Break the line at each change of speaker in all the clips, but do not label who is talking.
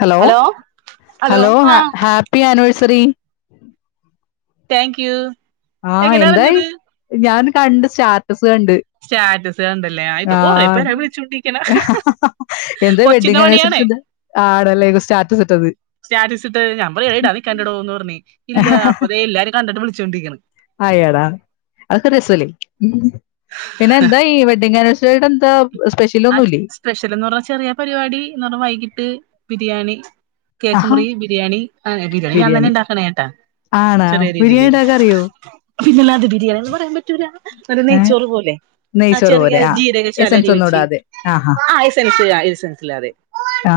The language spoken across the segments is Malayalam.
ഹലോ ഹലോ ഹ ഹാപ്പി ആനിവേഴ്സറി. [unintelligible]
Thank you.
ആ എന്തായി ഞാന് കണ്ടു സ്റ്റാ
സ്റ്റാറ്റസ് കണ്ടല്ലേ ആ ഇപ്പൊ കൊറെ പേരാ വിളിച്ചോണ്ടിരിക്കണെ
എന്താ
കൊച്ചിന്റെ
വെഡിങ് ആനിവേഴ്സറി
പണിയാണേ
ഇത് ആണല്ലേ സ്റ്റാറ്റസ് ഇട്ടത്
സ്റ്റാറ്റസിട്ടത് ഞമ്മള് യ്ടാൻ നിക്കണ്ടടോന്നു പറഞ്ഞ്. ഇല്ല അപ്പൊ ദേ എല്ലാരും കണ്ടിട്ട് വിളിച്ചോണ്ടിരിക്കണ്
അയ്യടാ അതൊക്കെ രെസല്ലേ. പിന്നെ എന്തായി വെഡിങ് ആനു ചേരെന്താ
ആ സ്പെഷ്യൽ എന്ന് പറഞ്ഞാ ചെറിയ പരിപാടി എന്ന് പറഞ്ഞാ വൈകിട്ട് ബിരിയാണി കേക്ക്
ആഹാ
മുറി ബിരിയാണി അങ്ങനെ ബിരിയാണി ഞാൻ തന്നെ ഉണ്ടാക്കണ ഏട്ടാ
ആണാ
ചെറിയ
ബിരിയാണി
രീതില്
ഉണ്ടാക്കാൻ അറിയോ
പിന്നല്ലാതെ ബിരിയാണിന്ന് പറയാൻ പറ്റൂല അത്
ഏ
നെയ്ച്ചോറ് പോലെ ആ
നെയ്ച്ചോറ്
ചെറിയ
പോലെ ആ
ജീരകശാല
എസൻസ്
അരി
ഒന്നും
വെച്ച്
ഇടാതെ ആഹാ
ആ ഐസെൻസ് ഐസെൻസ്സ്ലാതേ
ആ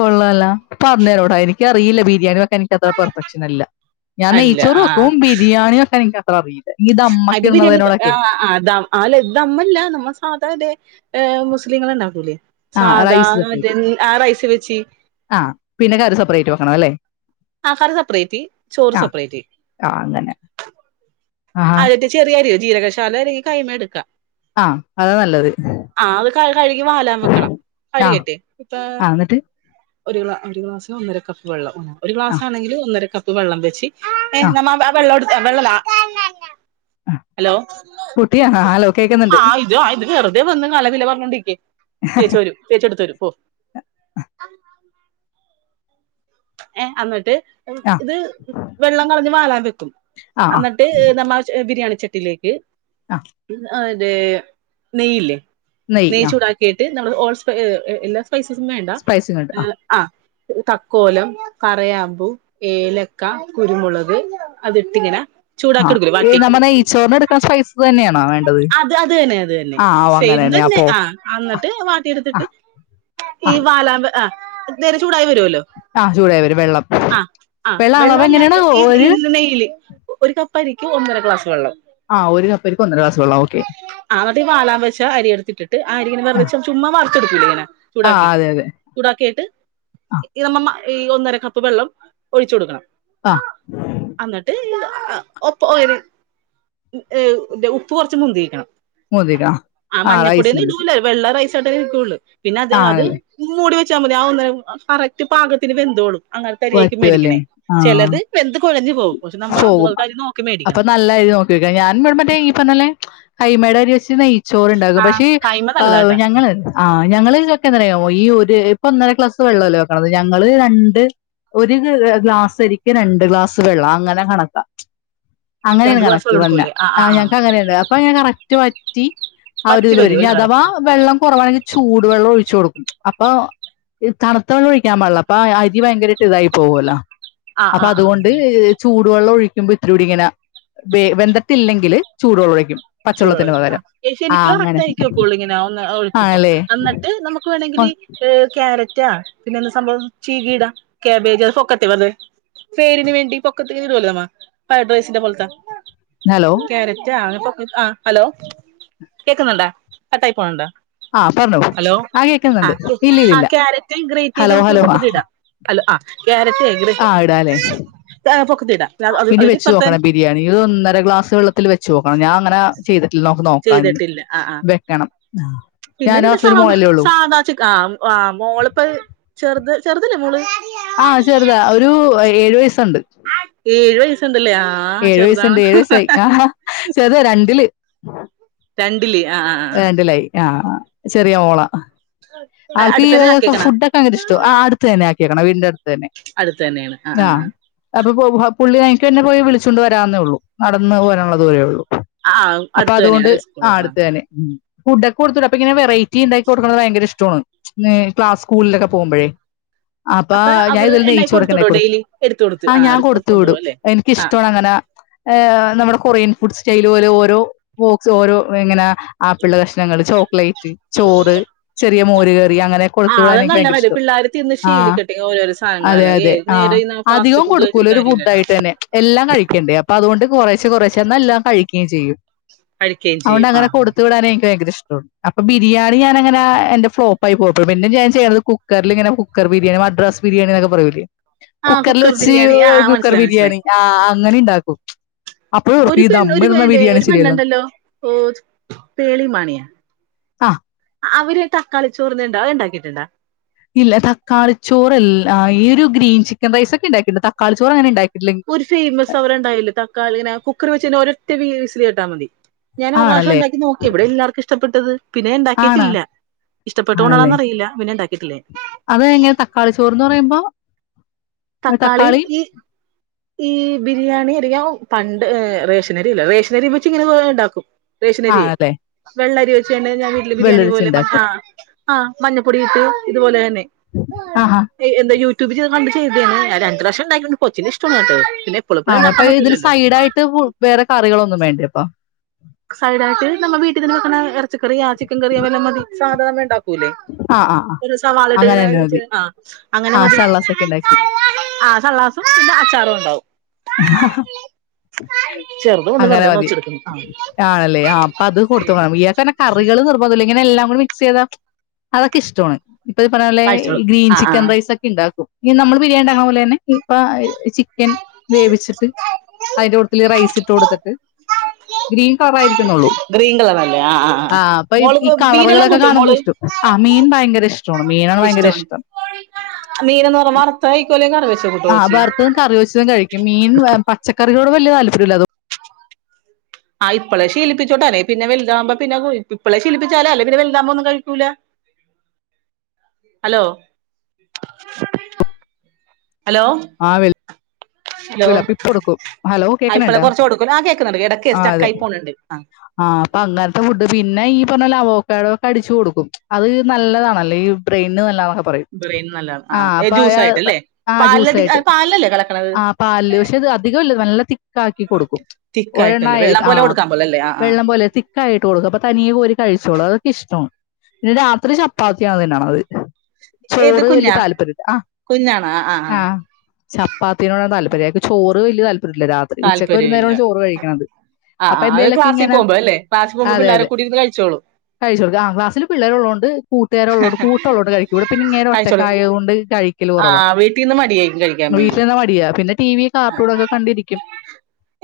കൊള്ളാല്ല പറഞ്ഞരോടായി ഇക്കി അറിയില്ല ബീരിയാന എനിക്ക് അതാ പെർഫെക്ഷൻനല്ല ഞാൻ
അല്ല
നെയ്ച്ചോറ്
ആ
വെക്കും ബിരിയാണി വെക്കാൻ ഇ റബ്
അത് ബിരിയാണിൽ പ യാ അത് ആ ആല് ഇതമ്മല്ല നമ്മൾ സാതദേ ഏ മുസ്ലിങ്ങളെണ്ണാക്കൂലി
ആ റൈസ്
വെച്ച്
ആ പിന്നെ കറി സപ്പറേറ്റ് വെക്കണം അല്ലേ
ആ കറി സപ്പറേറ്റി ചോറ്
ആ
സപ്പറേറ്റി
ആ അങ്ങനെ ആ
അതിട്ട് ചെറിയരി ജീരകശാല അരി കൈമ എടുക്കാം
ആ അതാ നല്ലത്
ആ അത് ക കഴുകി വാലാം വെക്കണം
ആ
കഴുകിട്ടെ ഇപ്പോ
ആ എന്നിട്ട്
ഒരു ഗ്ലാ ഒരു ഗ്ലാസ് ഒന്നര കപ്പ് വെള്ളം ഒരു
ആ
ഗ്ലാസ് ആണെങ്കിൽ ഒന്നര കപ്പ് വെള്ളം വച്ചി ഏ [unintelligible] എ
ആ
വെള്ളമാ
ആ
ഹലോ
കുട്ടി ആ ഹലോ കേൾക്കുന്നുണ്ട്
ആ ഇത് വെറുതെ വന്ന് കല വില പറഞ്ഞോണ്ട് ട്ട്യേ തേച്ച് വരും തേച്ച് എടുത്ത് വരും പോ [inaudible] ഏ അന്നിട്ട്
ആ
ഇത് വെള്ളം കളഞ്ഞ് വാലാൻ വെക്കും
ആ ആ
അന്നിട്ട് നമ്മച്ച ബിരിയാണി ചട്ടിലേക്ക്
ആ
[unintelligible] ആ തെനെയ്യ് ല്ലേ
നെയ്യ്
നെയ്
ആ
ചൂടാക്കിയിട്ട് നമ്മൾ ഓൾ സ്പയേർ എ എല്ലാ പൈസസ് വേണ്ട
സ്പൈസിങ് ഉണ്ട്
ഏ ആ ഇത്തക്കോലം കറയാമ്പൂ ഏലക്ക കുരുമുളക് അത്ട്ടിങ്ങനെ
[unintelligible] അത് തന്നെയണ വേ
അത് അത് തന്നെ അത് തന്നെ സെയിം തന്നെ
അപ്പൊ
ആ
ഓക്കെ
ന്നിട്ട്
ആ
വാട്ടിയെടുത്തിട്ട് ഈ
ആ
വാലാമ്പ ആ നേരെ ച ഉൂടായി വ
ആ ചൂടായി വരും വെള്ളം
അഅ
വെള്ളം അളവ്
വെള്ളല്ല
എങ്ങനെയാണ്
ഈ
ഒരു
ഇ നെയ്യില് ഒരു കപ്പ് അരി ഒന്നര ക്ലസ് വള്ളം
ആഹ ഒരുകപ്പ്ക്ക് ഒന്നര ക്ലാസ്
ആന്നട്ട് വാാലാൻ വെച അരി എടുത്തിട്ടിട്ട് ആ അരി ന്ന് റിച്ച ചുമ്മവറുത്ത് ടുക്കൂലെ ഇങ്ങനെ
ആ
ചൂടാക്കി
അതെ അതെ
ചൂടാക്കിട്ട്
ആ
യമ്മ മ്മ ഈ ഒന്നര കപ്പ് വെള്ളം ഒഴിച്ച കൊടുക്കണം
ആ
അന്നിട്ട് ആ ഒപ്പ ഒരു ഉപ്പ് കുറച് മുന്തിരിക്കണം
മൂതിക ആഹ് റൈസ്ില മക്ക്
തടവിക്കോള് പിന്നെ അത് അത് മൂടി വെ ഒ കറക്റ്റ് പാകത്തിന് വെന്തോളും അങ്ങനെ തരിായിക്കും
പറ്റുമല്ലേ
മേടിക്കണേ
ആ
ചിലത് വെന്ത് കുഴഞ്ഞു പോകും പക്ഷെ നമ്മ
പോകും
അതുപോലത്തെ അരി നോക്കി
അപ്പൊ
മേടിക്കണം
നല്ലായിത് നോക്കി വക്ക ഞാൻ ഇടെ മറ്റേ ഈ പറഞ്ഞല്ലേ ആയി മാേടറി അസി ന ചോറണ്ടാകും
ആ
പക്ഷേ
കൈമ
ആ
നല്ലതാട്ടാ
ഞങ്ങള് ആ ഞങ്ങൾക്കെ എന്തറയാമോ ഈ ഒരു ഇപ്പൊ ഒന്നര ഗ്ലാസ് വെള്ളമല്ലോ വെക്കത് ഞങ്ങള് രണ്ട് ഒരു ഗ്ലാസ്സരിക്കക്ക് രണ്ട് ഗ്ലാസ് ള്ളോ അങ്ങനെ കണക്കാം അങ്ങനെയാണ്
രണ്ട് ഗ്ലാസ്
കണക്ക്
വെള്ളം
വന്ന
എടുക്കൂലേ
ആ ഞങ്ങക്ക് അങ്ങനെയണ്ട് അപ്പൊ ഞൻ ക റ്റവത്തി ആ ഒരു
വറ്റി
ഇതില് വര
വരും
അഥവാ
കറക്റ്റ്
വെള്ളം കുറവാണെങ്കിൽ ചൂട് വെള്ളം ഒഴിച്ചു കൊടുക്കും അപ്പൊ തണുത്ത വെള്ളം ഒഴിക്കാൻ പാടില്ല അപ്പൊ അരി ഭയങ്കരമായിട്ട് ഇതായി പോകുവല്ലോ
ആ ആ ആ ആ
ചൂടുവെള്ളം ഒഴിക്ക ഇത്ര കൂടി ഇങ്ങനെ വെ വെന്തിട്ടില്ലെങ്കിൽ ചൂട് വെള്ളഴിക്കും
ചൂട വെള്ളഴിക്ക്ആ ശരിക്ക് കറക്റ്റ് ആയിരിരിക്കുംമ്പഴ് ഒഴിക്കുമ്പോ
ആണല്ലേ
എന്നിട്ട് നമുക്ക്
ഓ,
വേണമെങ്കില് ക്യാരറ്റ് പിന്നെ സംഭവം ചീകീടാ കേബേജ്അ പേരിന് വേണ്ടി പൊക്കത്ത ഫ്രൈഡ് റൈസിന്റെ പോലത്തൊ
ഹലോ
കാരറ്റ് ആന പ ആ ഹലോ കേൾക്കുന്നുണ്ടോ കട്ടായി പോണണ്ടോ
ആ പറഞ്ഞോ
ഹലോ ആ
കേൾക്കുന്നുണ്ട് ഇല്ല ഇല്ല
ആ
ഇല്ല
ക്യാരറ്റ് ഗ്രേറ്റ് ചെയ്ത് നമുക്ക് പൊക്കുതി ഇടാം ഹലോ ആ ക്യാരറ്റ്
ആഹ ഇടല്ലേ
പൊക്കത്തി ഇടാം
ഇനി
അതിന്റെ
വെച്ച്ു
ഇപ്പറത്തെ
നോക്കണം ബിരിയാണി ഇത് ഒന്നര ഗ്ലാസ് വെള്ളത്തിൽ വെ ഇന്ന്
ചെയ്ത്ട്ടില്ല ആ ആ
വെക്കണം
പിന്നെ
ഞാനും
പിന്നെ സാ
ഹസ്ബൻഡ് മോളല്ലേ ഉള്ളൂ
സാധാ ആ ആ മോള്പ്പോ ചെർത് ചെർതല്ലേ മോള്
ആ ചെർതാ ഒരു ഏഴു വയസ്
ഏയ്‌ വയ
ഏഴു വയസ്സ്ണ്ട് ഏഴു വയസ്സായി ആ ഹാ ചെറ് രണ്ടില്
തൻ [unintelligible] ആ ആ
രണ്ടിലായി ആ ചെറിയ മോളാ
ആ
ആൾക്ക് ഈ
അടുത്തന്നെ ആക്കിയേക്കണ
ഫുഡോക്കെ ഭയങ്കര ഇഷ്ടാ ആ അടുത്ത് തന്നെ ആക്കിക്ണ് വീടിന്റെ അടുത്ത് തന്നെ ആ അപ്പൊ പുള്ളി എൻക്ക് തന്നെ പോയി വിളിച്ചു കൊണ്ട് വരാവുന്നേ ഒള്ളൂ നടന്ന് പോരാനുള്ള ദൂരെ ഒള്ളൂ
ആഹ അടുത്ത്തന്നെയാണ് സ്കൂള് തുറക്ക്ണ
ഉം ഫുഡ് ഒക്കെ കൊടുത്ത് വിടാഅപ്പൊ ഇങ്ങനെ വെറൈറ്റി ഇണ്ടാക്കി കൊടുക്കണത് ഭയങ്കര ഇഷ്ടമാണ് ന്നേ ക്ലാസ് സ്കൂളിലൊക്കെ പോക്മ്പഴേ അപ്പ
അപ്പൊ
ഞാൻ
അവിടെ
ഇതിൽ
എണ്ണായി
നെയ്ച്ചോറക്കെ
കൊടുത്തു വിടോ
ഇണ്ടാക്കിക്കൊടു
ഡെയിലി എടുത്തു കൊടുത്തു
ആ ഞാൻ കൊടുത്ത
കൊണ്ടുപോകും
വിടും
അല്ലേ ആ
എനിക്കിഷ്ടമാണ് അങ്ങനെ എ് നമ്മുടെ കൊറിയൻ ഫുഡ് സ്റ്റൈൽ പോലെ ഓരോ ബോക്സ് ഓരോ ഇങ്ങനെ ആപ്പിള് കഷ്ണങ്ങൾ ചോക്ലേറ്റ് ചോറ് ചെ റിയ മോരുകറി റി അങ്ങനെ
ആ അത്
കൊടുത്തുവിടാൻ
നല്ല കാര്യം
ഇഷ്ട്യാ
പിള്ളേർ തിന്ന്
ആ
ശീലിക്കട്ടെ ഓരോരോ
അതെ
സാധനങ്ങളല്ല ഏത്
അതെആ
നേരം ഈ ഫാസ്റ്റ്
അധികം
ഫുഡ്
കൊടുക്കൂല
കഴിച്ചിട്ട്
ഒരു ഫുഡ്
കാര്യമില്ലല്ലോ
ആയിട്ട് തന്നെ എല്ലാം കഴിക്കേണ്ടെ അപ്പോ അതുകൊണ്ട് കുറേശ്ശെ റച്ചെ കുറെച്ച ന്നെല്ലാം കഴിക്കുകയും ചെയ്യും
പഠിക്കയും ചെയ്യും ആഹ
ഇടാനെ ഇൻക്ക് ഭയങ്കര ഇഷ്ടൊണ് അപ്പൊ ബിരിയാണി ഞാനങ്ങനെ എന്റെ ഫ്ളോപ്പായി പോയപ്പോ പിന്നെ ഞാൻ ചെയ്യുന്നത്കുക്കറിൽങ്ങന കുക്കർ ബിരിയാണി മദ്രാസ് ബിരിയാണി എന്നൊക പറയൂലേ
ആ
കുക്കർൽ
കുക്കർ
വെച്ചി
ബിരിയാണി ആ
കുക്കർ
മനസ്സിലായി
ബിരിയാണി
മനസ്സിലായി
ആ ആ അങ്ങനിം ഇണ്ടാക്കും അപ്പഴും
ഒരു
ഓർക്കും ഈ
പെണ്ണ്
ദമ്മിടുന്ന
ഒരുപെ
ബിരിയാണി
ഒരു
ശരിയല്ലെന്ന്.
പെണ്ണ്ണ്ടല്ലോ ഓത് പേളി മാണിയാ
ആഹ്
അവര് തക്കാളിച്ചോർന്ന്ണ്ടാവ ഇണ്ടാക്കിട്ടുണ്ടാ
ഇല്ല തക്കാളി ചോറല്ല ഈയൊരു ഗ്രീൻ ചിക്കൻ റൈസ് ഒക്കെ ഉണ്ടാക്കിട്ടുണ്ട് തക്കാളി ചോറ് അങ്ങനെ ഇണ്ടാക്കി
ഒരു ഫേമസ് അവർ ഉണ്ടായില്ലേ തക്കാളിങ്ങനെ കുക്കർ വെച്ചിട്ട് ഓൽ ഒറ്റ വി വിസല് കേട്ടാ മതി ഞാൻ ഒറു പ്രാവശ്യം
ആണല്ലേ?
ഒണ്ടാക്കി നോക്കി ഇവിടെ എല്ലാർക്കും ഇഷ്ട ഇഷ്ടപ്പെട്ടത് പിന്നെ
ആണ്.
ഇണ്ടാക്കിയിട്ടില്ല
ആണല്ലേ?
ഇഷ്ടപ്പെട്ടുകൊണ്ടാണന്ന് അറിയില്ല പിന്നെണ്ടാക്കി വീട്ടില്
അത് എങ്ങനെ തക്കാളി ചോറ്ന്ന് പറയുമ്പോ
തക്കാളിയും
തക്കാളി
ഈ ഈ ബിരിയാണിയരിയും പ ഏ റേഷനരിയല്ല റേഷനരി വെച്ച് ഇങ്ങനെ [unintelligible] ഇണ്ടാക്കും റേഷനരിയേ
ആണല്ലേ?
വെള്ളരി വെച്ചന്നെ ഞാൻ വീട്ടില് ബിരിയാണി
വെള്ളരിച്ച
പോലെ മ ആ
ഇണ്ടാക്കും.
ആ മഞ്ഞപ്പൊടിയിട്ട് ഇതുപോലെ തന്നെ
ആഹാ!
എന്ത യൂട്യൂബ് ചെ ഇത് എങ്ങാനായാലുംആദ്യത്തെ പ്രാശ്യം ഇണ്ടായിട്ട്ണ്ട് കൊച്ചിന് ഇഷ്‌ടും [inaudible]
ആണ് അപ്പൊ ഇതിന് സൈടായിട്ട് കു വേറെ കറികളൊന്നും വേണ് എളുപ്പാ
സൈഡായിട്ട് നമ്മ വീട്ടി തന്നെ വെക്ക്ണ എറച്ചിക്കറിയാ ചിക്കൻ കറിയാ വല്ലോ മതി സാധാരണ ണ്ടാ
ആ, ആ, ആ.
ഒരു സവാളിട്ട്
അങ്ങനെ
ഇങ്ങനെ
തന്നെ മതി.
[unintelligible] അങ്ങനെ
ആ
മതി
സള്ളാസൊക്കെ ഇണ്ടാക്കി.
ആ സള്ളാസും പി അച്ചാറും ഒണ്ടാവും ചെറ്ത് വന്ന്
അങ്ങനെ
വെറുതെ
മതി.
ഒന്നൊച്ചെട്ക്കുന്നു ആ
ആണല്ലേ ആ അപ്പ അത് കൊടുത്തോ ഇയാകാങ്ങനെ കറികള് നിർബന്ധംല്ല ഇങ്ങനെ എല്ലാം [unintelligible] മിക്സ് ചെയ്താ അതൊക്കെ ഇഷ്ടാണ് ഇപ്പൊ ഇത് പറഞ്ഞോലെ
കഴിച്ചോളും
ഗ്രീൻ
ആ
ചിക്കൻ
ആ
റൈസൊക്കെണ്ടാക്കും ഈ നമ്മള് ബിരിയാണിണ്ടാക്കണ പോലെന്നെ ഇപ്പ ചിക്കൻ വേവിച്ചിട്ട് അതിന്റെ കൂട്ടത്തില് റൈസ് ഇട്ട് കൊടുത്തിട്ട് ഗ്രീൻ കളറായിരി ക്കുന്നുള്ളൂ
ഗ്രീൻ കളറല്ലേ ആ ആ ആ
ആഹ് അപ്പൊ ഈ
മോൾക്ക് മീനെല്ലാം
കളറുകളൊക്കെ
കൂട്ടോ
കാണുമ്പോ
മോള്
ഇഷ്ടം ആ മീൻ ഭയങ്കര ഇഷ്ടോണ് മീനാണ് ഭയങ്കര
ഇഷ്ടമാണ്
ഇഷ്ടം
മീനെന്ന് പറഞ്ഞ [unintelligible]
ആ
ചേച്ചി
വർത്തതും കറി വെച്ചതും കഴിക്കും മീൻ പച്ചക്കറികളോട് വല്ലാ താൽ പര്യല്ലാത്
ആ ഇപ്പളെ ശീലിപ്പിച്ചോട്ടോ അല്ലേ പിന്നെ വലുതാകുമ്പോ പിന്നെ ഇപ്പളെ ശീലിപ്പിച്ചാല അല്ലേ പിന്നെ വലുതാവുമ്പൊന്നും കഴിക്കൂല ഹലോ ഹലോ ഹലോ
[unintelligible] ടുക്കും ഹലോ
ആ ഇപ്പളെ
കേക്കണണ്ടാ
കുറച്ച് കൊടുക്കൂല ആ കേൾക്കുന്നുണ്ട് ഇടക്ക്
ആ അതെ
സ്റ്റക്കായി പോണുണ്ട് ആ
ആപ്പ അങ്ങനത്തെ ഫുഡ്ഡ് പിന്നെ ഈ ഇപ്പൊന്നല്ലെ അവൊക്കാടോക്കെ അടിച്ചു കൊടുക്കും അത് നല്ലതാണല്ല ഈ ബ്രെയിന് നല്ലതതാന്ന്
ബ്രെയിൻ നല്ലത ആ ജ്യൂസായിട്ടല്ലേ
ആ ജ്യൂസ്
പാലിലടി
ആയിട്ട്
പാൽലല്ലേ കലക്ക്ണത്
ആ പാല് ല് പക്ഷെ അത് അധികംല്ല നല്ല തിക്ക ആക്കി കൊടുക്കും ഒരെണ്ണ
തിക്കായിട്ടല്ലേ വെള്ളം
ആ
പോലെ കൊടുക്കാൻ പോലെ അല്ലേ ആ ആ
വെള്ളം പോലെ തിക്കായിട്ട് കൊടുക്കും അപ്പൊ തനിയെ കോരി കഴിച്ചോളും അതൊക്കെ ഇഷ്ടോണ് [unintelligible] രാത്രി ചപ്പാത്തി ആ തിന്നണത്
ഏത്
ചോറ് വല്യ
കുഞ്ഞാ
താല്പര്യല്ല ആ
കുഞ്ഞാണോ ആ ആ ആ
ആഹ് ചപ്പാത് ആണ് താല്പര്യം അയാക്ക് ചോറ് വല്യ താല്പ ര്യല്ല രാത്രി
താല്പര്യമില്ല
ഉച്ചക്കുഒരുനേരാണ് ചോറ് കഴിക്കണത്
ആ ആ
അപ്പൊ
അത്
എന്തേലൊക്കെ
ക്ലാസ്സിൽ
ഇങ്ങനെ
പോകുമ്പോ അല്ലേ ക്ലാസ്സിൽ പോകുമ്പോ
അതെ
പിള്ളേരെ
അതെ
കൂടി ഇരുന്ന് കഴിച്ചോളൂ
കഴിച്ചോളും ആ ക്ലാസില് പിള്ളേര് ഒള്ളോണ്ട് കൂട്ടുകാര്ഉള്ളോണ്ട് കൂട്ട്ഒള്ളോണ്ട് കഴിക്കും ഇവിടെ പിന്നെ ഇങ്ങേര് ഒറ്റക്ക്
കഴിച്ചോളൂ
ആയത് കൊണ്ട് കഴിക്കല്
ആ
കുറവാ
വീട്ടിൽ നിന്ന് മടിയായിരിക്കും കഴിക്കാൻ
[unintelligible] വീ
വേണ്ടി
മടിയ പിന്നെ ടി വി കാർട്ടൂണൊക്കെ കണ്ടിരിക്കും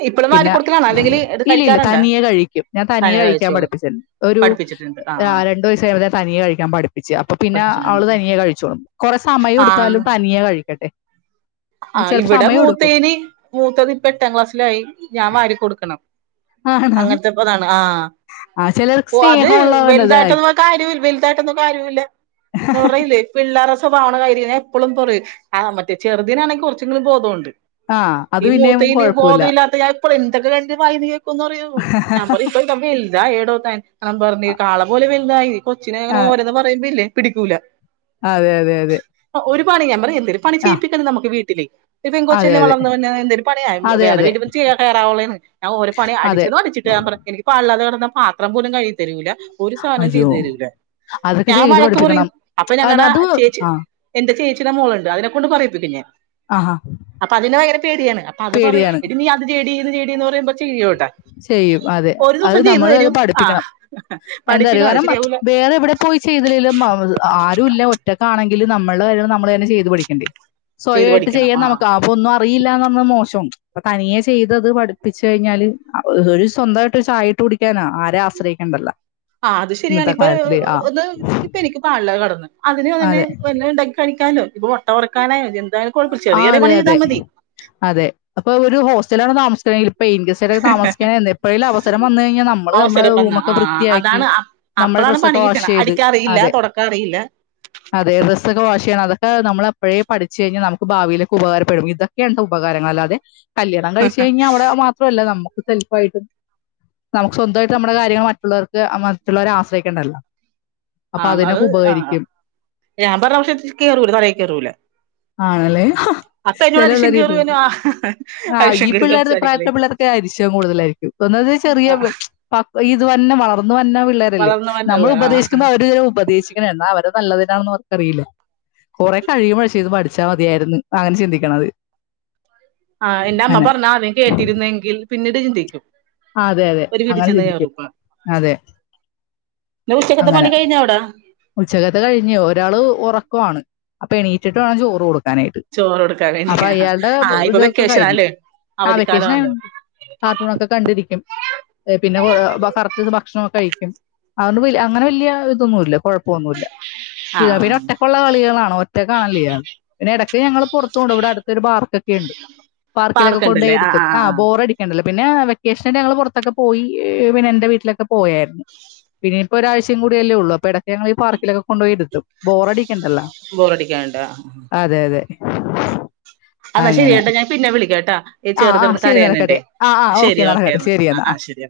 ഇപ്പോഴും വാരി
പിന്നെ
കൊടുക്കലാണോ അല്ലെങ്കിൽ ഇത്
ഇല്ലില്ല
കഴിക്കാറുണ്ടോ
തനിയെ കഴിക്കും ഞാൻ തനിയെ
തന്നെ
കഴിക്കാൻ
കഴിച്ചോളൂ
പഠിപ്പിച്ച്ണ്ട് ഒരു
പഠിപ്പിച്ചിട്ടുണ്ട് ആ ആ
രണ്ടു വയസ്സ് ആയപ്പ തന്നെ തനിയെ കഴിക്കാൻ പഠിപ്പിച്ചു അപ്പൊ പിന്നെ
പഠിപ്പിച്ചിട്ടുണ്ട്
അവള് തനിയെ കഴിച്ചോളും കൊറെ സമയം
ആ
എടുത്താലും തനിയെ കഴിക്കട്ടെ
ആ
ചിലപ്പോ
ഇവിടെ
സമയം എടുക്കും
മൂത്തേന് മൂത്തത് ഇപ്പ എട്ടാം ക്ലാസ്സിലായി ഞാൻ വാരി കൊടുക്കണം
ആണോ
അങ്ങനത്തെപ്പോ അതാണ് ആ
ആ ചിലർക്ക്
ഓ അത്
സ്നേഹമുള്ള വേണ്ടത്
വലുതായിട്ടൊന്നും കാര്യവൂല്യ വലുതായിട്ടൊന്നും കാര്യവൂല്യ നിറയില്ലേ പിള്ളേ സ്വഭാവാണ് കൈയില് ഞാൻ എപ്പോളും പറയും ആ മറ്റേ ചേർ ഇതിനാണെങ്കില് കൊറച്ചെങ്കിലും ബോധോണ്ട്
ആഹ് അത്
ഈ
പിന്നെയും
മൂത്തേന്
കൊഴപ്പൂല്ല.
ബോധം ഇല്ലാത്ത ഞാൻ ഇപ്പള എന്തൊക്കെ എന്റെ വായിന്നു കേൾക്കുംന്ന് അറിയാവോ ഞാൻ പറ [unintelligible] ഇവൻ വലുതായടോ [unintelligible] പറഞ്ഞ് കാള പോലെ വരും എന്തായി കൊച്ചിനെ അങ്ങനെ
ആഹ്
ഓരോന്നു പറയുമ്പില്ലേ പിടിക്കൂലാ.
അതെ അതെ അതെ.
ഒരു പണി ഞാൻ പറയും പിന്നെ പണി
ആഹ്
ചെയ്യിപ്പിക്കുമ്പോ ഇല്ല്യേ നമുക്ക് വീട്ടിലേക്ക് ഇപ്പോ
അതെ
പെൺകൊച്ചല്ലേ
അതെ
വളർന്ന് വരണേ എന്തെങ്കിലും പണിയായി
അതെ
വേറെ
അതെ
വീട്ടിൽ പോയി ചെന്ന് കേറാനുള്ളതാണ് ഞാൻ ഓരോ പണി
അതെ
അടിച്ച് തുടച്ചിടാൻ പറഞ്ഞു [unintelligible] കിടന്നാ പാത്രം പോലും കഴികി തരൂലാ. ഒരു സാധനം ചെയ്തു
അയ്യോ
തരില്ല
അതൊക്കെ
ഞാൻ
ചെയ്ത്
വഴക്ക് പറയും
പഠിപ്പിക്കണം
അപ്പോ
അത്
ഞങ്ങളുടെ
അത്
ചേച്ചി
ആഹ്
എന്റെ ചേച്ചി ടെ മോളിണ്ട് അതിനെക്കൊണ്ട് പറയി ക്കും ഞാൻ.
ആഹാ
അപ്പോ അതിന് ഭയങ്കര പേടിയാണ് അപ്പോ അത് പറയും
പേടിയാണ്
എടി നീ അത് ചെയ്യെടീ ഇത് ചെയ്യടീന്നു [unintelligible]
ചെയ്യും അതെ അത്
ചെയ്തു
നമ്മള് അത്
തരും ആ
പഠിപ്പിക്കണം എന്താ അറിയോ
പഠിപ്പിക്കണം അത്
കാരണം
ശരിയാവൂല
വേറെ എവിടെ പോയി ചെയ്തില്ലേലും ആരും ഇല്ല ഒറ്റക്കാണെ ങ്കിലും നമ്മടെ കാര്യങ്ങള് നമ്മൾ തന്നെ ചെയ്ത് പഠിക്കണ്ടേ
ചെയ്ത്
സ്വയായിട്ട്
പഠിക്കണം
ചെയ്യാൻ
ആ
നമുക്ക് അപ്പോ ഒന്നും [unintelligible] അറിയിലാന്ന് പറയണ മോശമാണ് അപ്പോ തനിയെ ചെയ്തത് പഠിപ്പിച്ചു കഴിഞ്ഞാല് ഒരു സ്വന്തമായിട്ട് ഒരു ചായയിട്ട് കുടിക്കാനാ ആരെയും ആശ്രയിക്കേണ്ടല്ലാ.
ആ അത് ശരിയാണ് ഇപ്പൊ ഒന്ന് ഇപ്പ എനിക്ക് പാടില്ല കടന്ന്
അതെ
അതിനന്നെ വല്ലതും ഉണ്ടാക്കി കഴിക്ക- കഴിക്കാലോ ഒരു മുട്ട വറക്കാനാ എന്തായാലും കുഴപ്പമില്ല
ആ
ചെറിയ ചെറിയ
അതെ
പണി
അതെ
ചെയ്താൽ മതി
അതെ അപ്പൊ ഒരു ഹോസ്റ്റലാണ് താമസ [unintelligible] പെയിൻ ഗസ്റ്റ് ഒക്കെ താമസിക്ക എപ്പോഴലും അവസരം വന്ന കഴിഞ്ഞാൽ നമ്മള് നമ്മുടെ
അവസരം വന്ന
റൂമ ഒക്കെ
ആ
വൃത്തിയാക്കി
അതാണ്
നമ്മുടെ
അപ്പളാണ് പണി
ഡ്രസ്സ്ഓക്കെ വാഷ്
കിട്ടണെ
ചെയ്ത്
അടിക്കാറിയില്ല
അതെ
തുടക്കാറിയില്ല
അതെ ഡ്രസ്സൊക്കെ വാഷ് ചെയ്യണം അത നമ്മ എപ്പോഴേ പഠിച്ചു കഴിഞ്ഞാൽ നമു ഭാവിയിലൊക്കെ ഉപകാരപ്പെടും ഇതൊക്കെയാണ് ഉപകാരങ്ങൾ അല്ലാതെ കല്യാണം കഴിച്ച് കഴിഞ്ഞാ അവിടെ മാത്രമല്ല നമ്മ സെഫായിട്ടും നമുക്ക് സ്വന്തമായിട്ട് നമ്മുടെ കാര്യങ്ങൾ മറ്റുള്ളവർക്ക് മറ്റുള്ളവരെ ആശ്രയിക്കണ്ടല്ലോ
ആ
അപ്പൊ
അത്
അതിനൊക്കെ
ആ
ഉപകരിക്കും.
ഞാൻ പറഞ്ഞാശ്യംത്തിൽ കയറൂല തലയിൽ കയറൂല
ആണല്ലേ ഹ ചെല പിള്ളേര്
ആ
ആ
അരിശം
ഈ
കേറി
പിള്ളേരു പ്രായത്തില
സംസാരിക്കലേക്കും
പിള്ളേർക്ക് അരിശം കൂടുതലായിരിക്കും ഒന്നാമത് ചെറിയ
ആ
ഇത് വന്ന വളർന്ന വരുന്ന പിള്ളേരല്ലേ നമ്മൾ
വളർന്നവനല്ലേ ആ
ഉപദേശിക്കുമ്പോ അവര് ഇ ഉപദേശിക്കണാ എന്നാ അവര നല്ലതിനാണെന്ന് അവർക്കറിയില്ല കൊറെ കഴിയുമ്പഴേ ചെയ്ത് പടി ച്ചാ മതിയായിരുന്നു അങ്ങനെ ചിന്തിക്കണത്
ആ എന്റെ അമ്മ
അങ്ങനെ
പറഞ്ഞ ആദ്യം കേട്ടിരുന്നെങ്കിൽ പിന്നീട് ചിന്തിക്കും
ആ, അതെ അതെ
ഒരു വീട്
അങ്ങനെ ചിന്തിക്കും.
ചെന്നകേറുമ്പ
അതെ
പിന്നെ ഉച്ചക്കത്തെ പണി കഴിഞ്ഞോ അവിടെ
ഉച്ചകത്തേ കഴിഞ്ഞു ഒരാള് ഉറക്കമാണ് അപ്പൊ എണീറ്റിട്ട് വേണം ചോറ് കൊടു നായിട്ട്
ചോറ് കൊടുക്കാൻ
അപ്പൊ
വേണ്ടിയാ
അയാളുടെ
ആ ഇപ്പൊ
ഇതൊക്കെ
വെക്കേഷൻ
കഴിഞ്ഞു
അല്ലേ
ആ വെക്കേഷൻ
അവധിക്കാലമാല്ലോ
കാർട്ടൂണൊക്കെ കണ്ടിരിക്കും പിന്നെ കറക്റ്റ് ഭക്ഷണ കഴിക്കും അതുകൊണ്ട് അങ്ങനെ വല്ല്യ ഇതൊന്നുമല്ല കൊഴ ന്നുമില്ല
ആ
ഇത പിന്നെ
ആ
ഒറ്റക്കുള്ള കളികളാണോ ഒ [unintelligible] പിന്നെ ഇടക്ക് ഞങ്ങള് പുറത്തുണ് ഇവിടെ അടുത്ത ഒരു പാർക്ക് ണ്ട് പാർക്കിലൊക്കെ കൊണ്ടയിരിത്തും ആ ബോറടിക്കണ്ടല്ലോ പിന്നെ വെക്കേഷൻ ഞങ്ങള് പുറത്തൊക്കെ പോയി പിന്നെ എന്റെ വീട്ടിലൊക്കെ പോയായിരുന്നു പിന്നെയിപ്പോ ഒരാഴ്ച കൂടിയല്ലേ ഉള്ളു അപ്പ ഇട ഞങ്ങള് ഈ പാർക്കൊക്കെ കൊണ്ടുപോയിരിത്തും ബോറടി
ബോറടിക്കാനണ്ട ആ
അതെ അതെ
എന്നാ ശരി
അങ്ങനെ
ട്ടാ ഞാൻ പിന്നെ വിളിക്കട്ടാ ഈ
ആ
ചെറുത്
ആ
ന്ന്
ശരി
കരയണണ്ടേ
നടക്കട്ടെ ആ ആ
ശെരി
ഓക്കെ
ഓക്കേ
നടക്കട്ടെ
എന്നാ
ശരി
ആ ശരി